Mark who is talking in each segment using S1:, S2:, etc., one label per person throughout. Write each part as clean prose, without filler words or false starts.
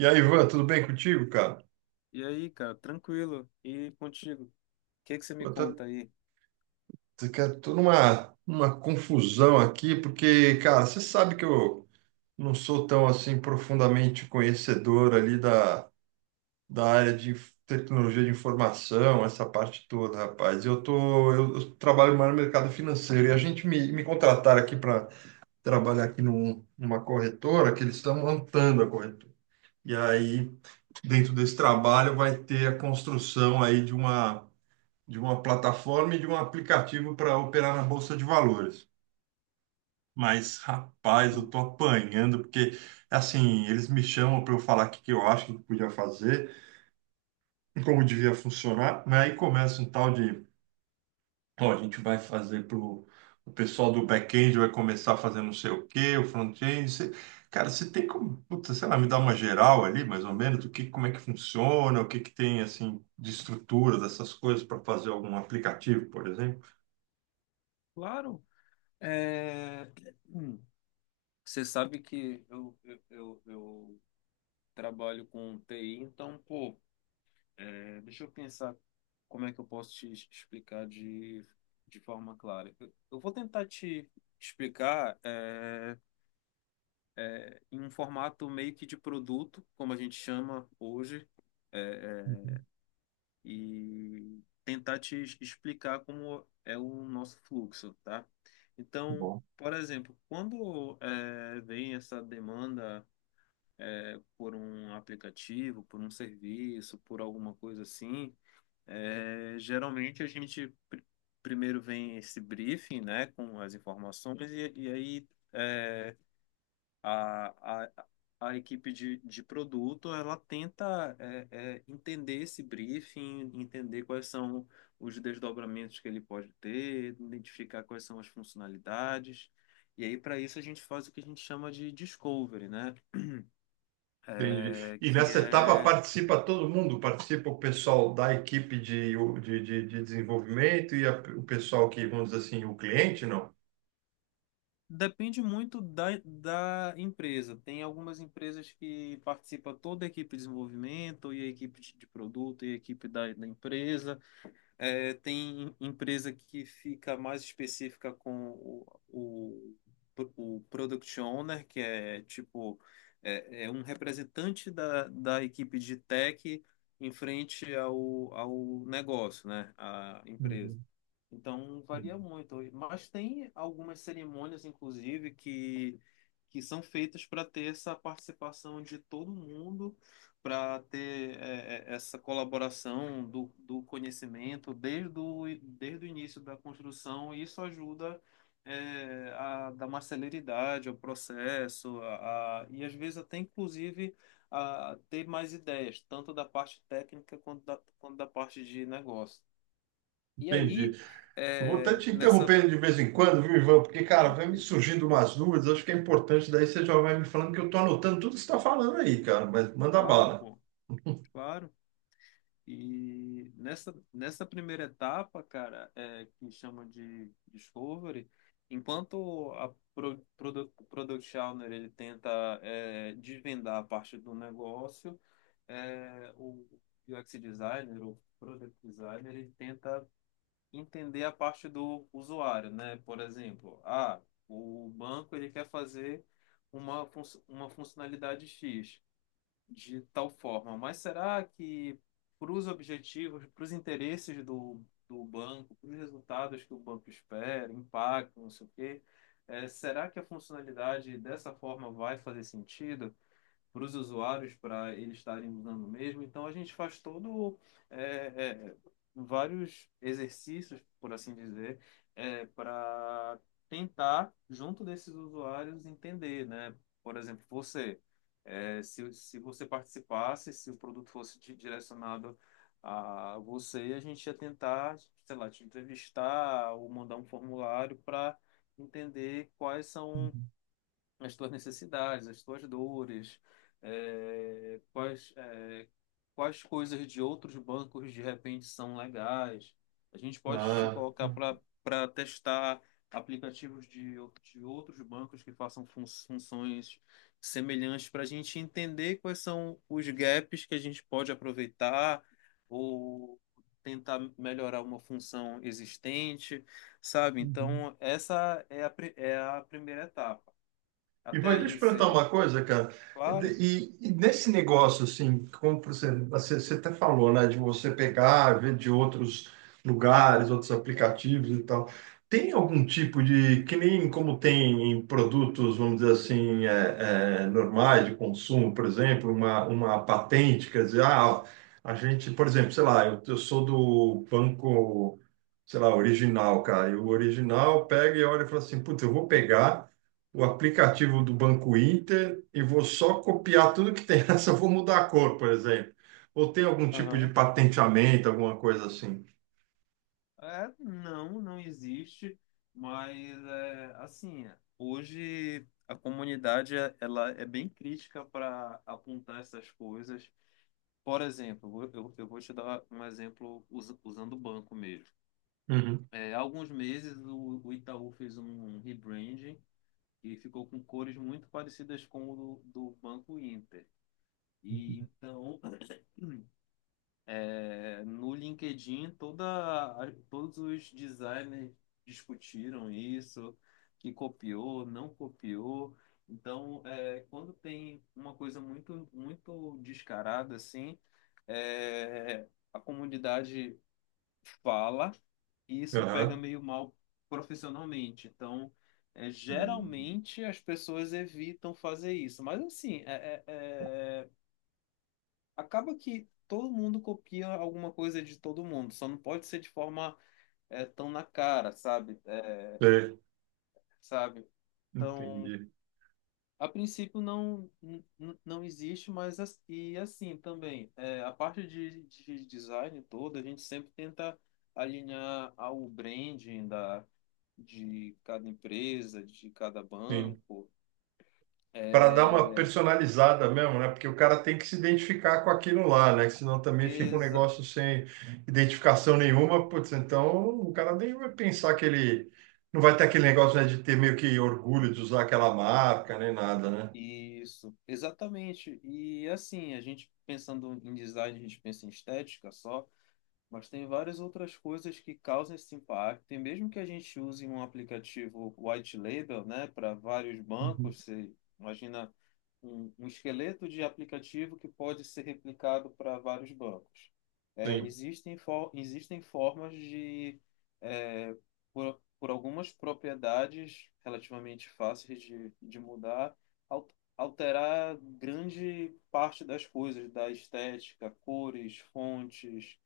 S1: E aí, Ivan, tudo bem contigo, cara?
S2: E aí, cara, tranquilo. E contigo? O que que você me
S1: Pô, tá,
S2: conta aí?
S1: cara, tô numa confusão aqui, porque, cara, você sabe que eu não sou tão, assim, profundamente conhecedor ali da área de tecnologia de informação, essa parte toda, rapaz. Eu tô, eu trabalho mais no mercado financeiro e a gente me contrataram aqui para trabalhar aqui numa corretora que eles estão montando a corretora. E aí, dentro desse trabalho, vai ter a construção aí de uma plataforma e de um aplicativo para operar na bolsa de valores. Mas, rapaz, eu
S2: Hum.
S1: tô apanhando, porque, assim, eles me chamam para eu falar o que que eu acho que podia fazer, como devia funcionar, né? Aí começa um tal de, ó, a gente vai fazer pro o pessoal do back-end vai começar a fazer não sei o quê, o front-end, cara, você tem como, puta, sei lá, me dar uma geral ali, mais ou menos, do que, como é que funciona, o que que tem, assim, de estrutura dessas coisas para fazer algum aplicativo, por exemplo?
S2: Claro, é... hum, você sabe que eu trabalho com TI, então, pô, deixa eu pensar como é que eu posso te explicar de forma clara. Eu vou tentar te explicar em um formato meio que de produto, como a gente chama hoje. é, é,
S1: Uhum.
S2: e tentar te explicar como é o nosso fluxo, tá?
S1: Tá
S2: Então,
S1: bom.
S2: por exemplo, quando vem essa demanda por um aplicativo, por um serviço, por alguma coisa assim, geralmente a gente primeiro vem esse briefing, né, com as informações e aí eh, a, a, a equipe de produto, ela tenta entender esse briefing, entender quais são os desdobramentos que ele pode ter, identificar quais são as funcionalidades. E aí, para isso, a gente faz o que a gente chama de discovery, né?
S1: Entendi.
S2: É,
S1: E
S2: que
S1: nessa etapa
S2: é...
S1: participa todo mundo? Participa o pessoal da equipe de desenvolvimento e o pessoal que, vamos dizer assim, o cliente, não?
S2: Depende muito da empresa. Tem algumas empresas que participa toda a equipe de desenvolvimento, e a equipe de produto, e a equipe da empresa. É, tem empresa que fica mais específica com o Product Owner, que é tipo é um representante da equipe de tech em frente ao negócio, né? A empresa.
S1: Uhum.
S2: Então varia muito. Mas tem algumas cerimônias, inclusive, que são feitas para ter essa participação de todo mundo, para ter essa colaboração do conhecimento desde o, desde o início da construção, e isso ajuda a dar mais celeridade ao processo, e às vezes até inclusive a ter mais ideias, tanto da parte técnica quanto da parte de negócio. E
S1: Entendi.
S2: aí,
S1: Eu vou até
S2: é,
S1: te
S2: nessa.
S1: interrompendo de vez em quando, viu, Ivan? Porque, cara, vai me
S2: Tranquilo.
S1: surgindo umas dúvidas, acho que é importante, daí você já vai me falando que eu tô anotando tudo que você está falando aí, cara, mas manda
S2: Claro,
S1: bala.
S2: pô, claro. E nessa primeira etapa, cara, é, que chama de Discovery, enquanto a Product Owner ele tenta desvendar a parte do negócio, o UX Designer, o Product Designer, ele tenta entender a parte do usuário, né? Por exemplo, ah, o banco ele quer fazer uma funcionalidade X de tal forma, mas será que para os objetivos, para os interesses do banco, para os resultados que o banco espera, impacto, não sei o quê, será que a funcionalidade dessa forma vai fazer sentido para os usuários, para eles estarem usando mesmo? Então a gente faz todo é, é, vários exercícios, por assim dizer, para tentar, junto desses usuários, entender, né? Por exemplo, você, se você participasse, se o produto fosse direcionado a você, a gente ia tentar, sei lá, te entrevistar ou mandar um formulário para entender quais são
S1: Uhum.
S2: as tuas necessidades, as tuas dores, eh, quais, eh, quais coisas de outros bancos de repente são legais. A gente pode te
S1: Ah.
S2: colocar para testar aplicativos de outros bancos que façam funções semelhantes para a gente entender quais são os gaps que a gente pode aproveitar ou tentar melhorar uma função existente, sabe?
S1: Uhum.
S2: Então, essa é é a primeira etapa.
S1: E
S2: Até
S1: vai, deixa
S2: aí
S1: eu perguntar
S2: você.
S1: uma coisa, cara. De-
S2: Claro.
S1: E, e nesse negócio, assim, como você até falou, né, de você pegar, ver de outros lugares, outros aplicativos e tal, tem algum tipo de, que nem como tem em produtos, vamos dizer assim, normais de consumo, por exemplo, uma patente, quer dizer, ah, a gente, por exemplo, sei lá, eu sou do banco, sei lá, original, cara, e o original pega e olha e fala assim, putz, eu vou pegar o aplicativo do Banco Inter e vou só copiar tudo que tem nessa, vou mudar a cor, por exemplo. Ou tem algum tipo de
S2: Aham.
S1: patenteamento, alguma coisa assim.
S2: É, não existe, mas é, assim, hoje a comunidade ela é bem crítica para apontar essas coisas. Por exemplo, eu vou te dar um exemplo usando o banco mesmo.
S1: Uhum.
S2: É, há alguns meses o Itaú fez um rebranding e ficou com cores muito parecidas com o do Banco Inter. E então, é, no LinkedIn, todos os designers discutiram isso, que copiou, não copiou. Então, é, quando tem uma coisa muito, muito descarada assim, é, a comunidade fala e isso pega
S1: Aham.
S2: meio mal profissionalmente. Então, é,
S1: Hum.
S2: geralmente as pessoas evitam fazer isso. Mas assim, é, acaba que todo mundo copia alguma coisa de todo mundo, só não pode ser de forma tão na cara, sabe? É,
S1: É,
S2: sabe? Então,
S1: entendi.
S2: a princípio não existe, mas e assim também, é, a parte de design toda, a gente sempre tenta alinhar ao branding da de cada empresa, de cada
S1: Sim.
S2: banco,
S1: Para dar uma
S2: é, e-
S1: personalizada mesmo, né? Porque o cara tem que se identificar com aquilo lá, né? Que senão também fica um
S2: exa-
S1: negócio sem identificação nenhuma. Putz, então o cara nem vai pensar que ele. Não vai ter aquele negócio, né, de ter meio que orgulho de usar aquela marca, nem nada, né?
S2: isso, exatamente. E assim, a gente pensando em design, a gente pensa em estética só, mas tem várias outras coisas que causam esse impacto. E mesmo que a gente use um aplicativo white label, né, para vários
S1: Uhum.
S2: bancos, você imagina um esqueleto de aplicativo que pode ser replicado para vários bancos. É,
S1: Sim.
S2: existem formas de, é, por algumas propriedades relativamente fáceis de mudar, al- alterar grande parte das coisas, da estética, cores, fontes,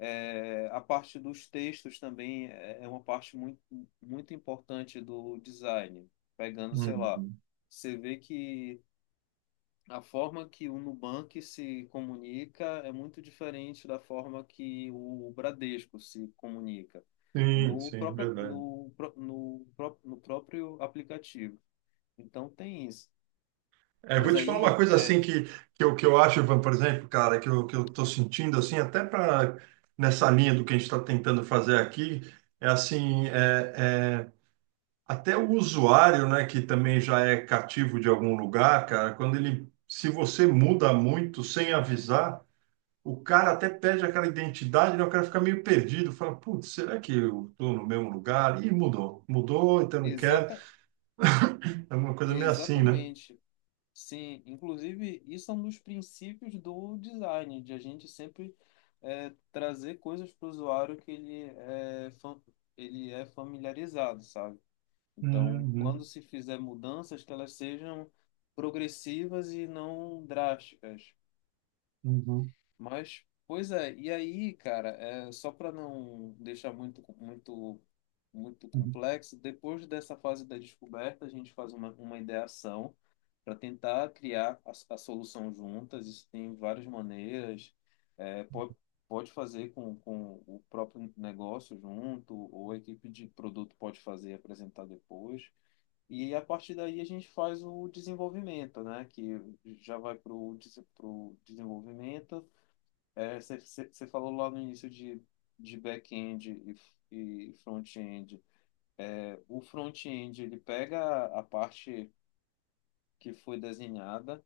S2: é, a parte dos textos também é é uma parte muito, muito importante do design. Pegando, sei lá,
S1: Uhum.
S2: você vê que a forma que o Nubank se comunica é muito diferente da forma que o Bradesco se comunica
S1: Sim,
S2: no
S1: sim,
S2: próprio,
S1: verdade.
S2: no, pró- no, pró- no próprio aplicativo. Então tem isso.
S1: É, vou
S2: Mas
S1: te falar uma
S2: aí
S1: coisa
S2: é
S1: assim que eu acho, Ivan, por exemplo, cara, que eu tô sentindo assim, até para nessa linha do que a gente está tentando fazer aqui, é assim, até o usuário, né, que também já é cativo de algum lugar, cara, quando ele, se você muda muito sem avisar, o cara até perde aquela identidade, né, o cara fica meio perdido, fala, putz, será que eu tô no mesmo lugar? Ih, mudou, mudou, então não quero,
S2: exata,
S1: é uma coisa meio assim, né?
S2: exatamente. Sim, inclusive, isso é um dos princípios do design, de a gente sempre trazer coisas para o usuário que ele é familiarizado, sabe? Então,
S1: Uhum,
S2: quando se fizer mudanças, que elas sejam progressivas e não drásticas.
S1: uhum,
S2: Mas, pois é, e aí, cara, é, só para não deixar muito, muito, muito
S1: uhum,
S2: complexo, depois dessa fase da descoberta, a gente faz uma ideação para tentar criar a solução juntas. Isso tem várias maneiras. É, pode, pode fazer com o próprio negócio junto, ou a equipe de produto pode fazer e apresentar depois. E a partir daí a gente faz o desenvolvimento, né? Que já vai para o desenvolvimento. Você é, falou lá no início de back-end e front-end. É, o front-end ele pega a parte que foi desenhada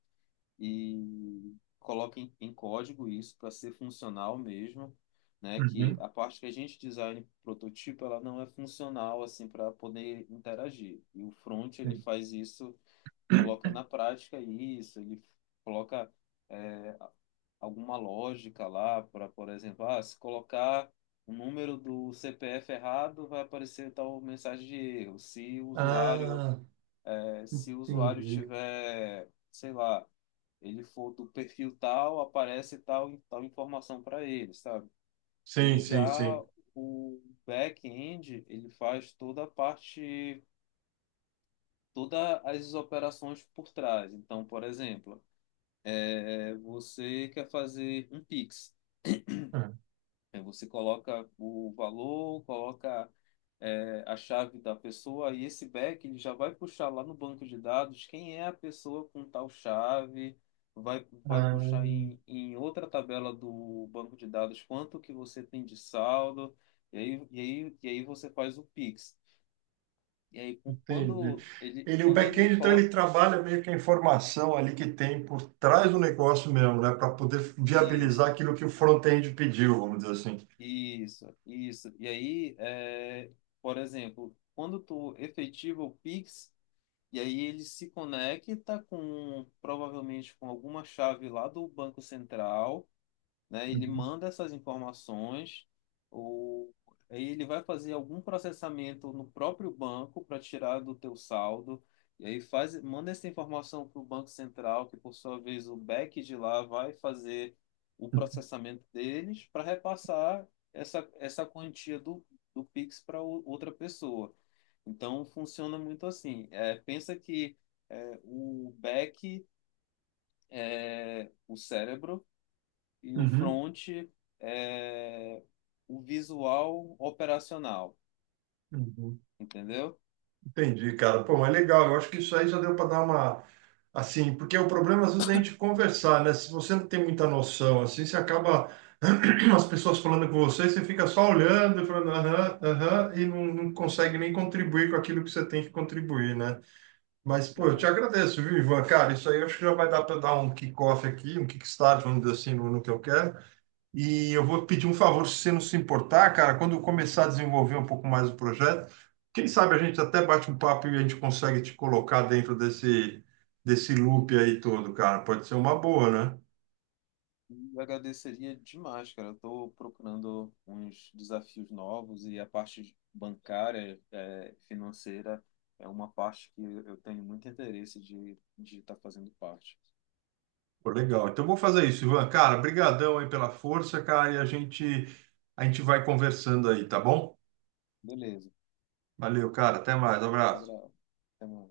S2: e coloquem em código isso para ser funcional mesmo, né? Que
S1: uhum,
S2: a parte que a gente design prototipo, ela não é funcional assim para poder interagir. E o front ele
S1: sim.
S2: faz isso, coloca na prática isso, ele coloca é, alguma lógica lá para, por exemplo, ah, se colocar o número do CPF errado, vai aparecer tal mensagem de erro. Se o usuário,
S1: Ah,
S2: se o usuário
S1: entendi.
S2: tiver, sei lá, ele for do perfil tal, aparece tal, tal informação para ele, sabe? E
S1: Sim, sim,
S2: já
S1: sim.
S2: o back-end, ele faz toda a parte, todas as operações por trás. Então, por exemplo, é, você quer fazer um Pix.
S1: Ah,
S2: É, você coloca o valor, coloca é, a chave da pessoa e esse back ele já vai puxar lá no banco de dados quem é a pessoa com tal chave, vai, vai puxar
S1: ah,
S2: em outra tabela do banco de dados quanto que você tem de saldo, e aí você faz o Pix. E aí
S1: entendi. Ele, o
S2: quando ele
S1: back-end, então, ele
S2: coloca
S1: trabalha meio que a informação ali que tem por trás do negócio mesmo, né? Para poder viabilizar
S2: isso,
S1: aquilo que o front-end pediu, vamos dizer assim.
S2: isso, e aí, é, por exemplo, quando tu efetiva o Pix, e aí ele se conecta com provavelmente com alguma chave lá do Banco Central, né? Ele
S1: Uhum,
S2: manda essas informações, ou aí ele vai fazer algum processamento no próprio banco para tirar do teu saldo. E aí faz, manda essa informação para o Banco Central, que por sua vez o back de lá vai fazer o processamento deles para repassar essa quantia do Pix para outra pessoa. Então funciona muito assim. É, pensa que é, o back é o cérebro e o
S1: uhum,
S2: front é o visual operacional,
S1: uhum.
S2: entendeu?
S1: Entendi, cara. Pô, mas legal. Eu acho que isso aí já deu para dar uma. Assim, porque o problema às vezes é a gente conversar, né? Se você não tem muita noção, assim, você acaba. As pessoas falando com você, você fica só olhando, e falando aham, aham, e não, não consegue nem contribuir com aquilo que você tem que contribuir, né? Mas, pô, eu te
S2: Não.
S1: agradeço, viu, Ivan? Cara, isso aí eu acho que já vai dar para dar um kick-off aqui, um kickstart, vamos dizer assim, no, no que eu quero. E eu vou pedir um favor, se você não se importar, cara, quando eu começar a desenvolver um pouco mais o projeto, quem sabe a gente até bate um papo e a gente consegue te colocar dentro desse, desse loop aí todo, cara. Pode ser uma boa, né?
S2: Eu agradeceria demais, cara. Eu estou procurando uns desafios novos e a parte bancária, é, financeira, é uma parte que eu tenho muito interesse de estar de tá fazendo parte.
S1: Pô, legal. Então eu vou fazer isso, Ivan. Cara, brigadão aí pela força, cara, e a gente vai conversando aí, tá bom?
S2: Beleza.
S1: Valeu, cara. Até mais. Abraço.
S2: Abraço. Até mais.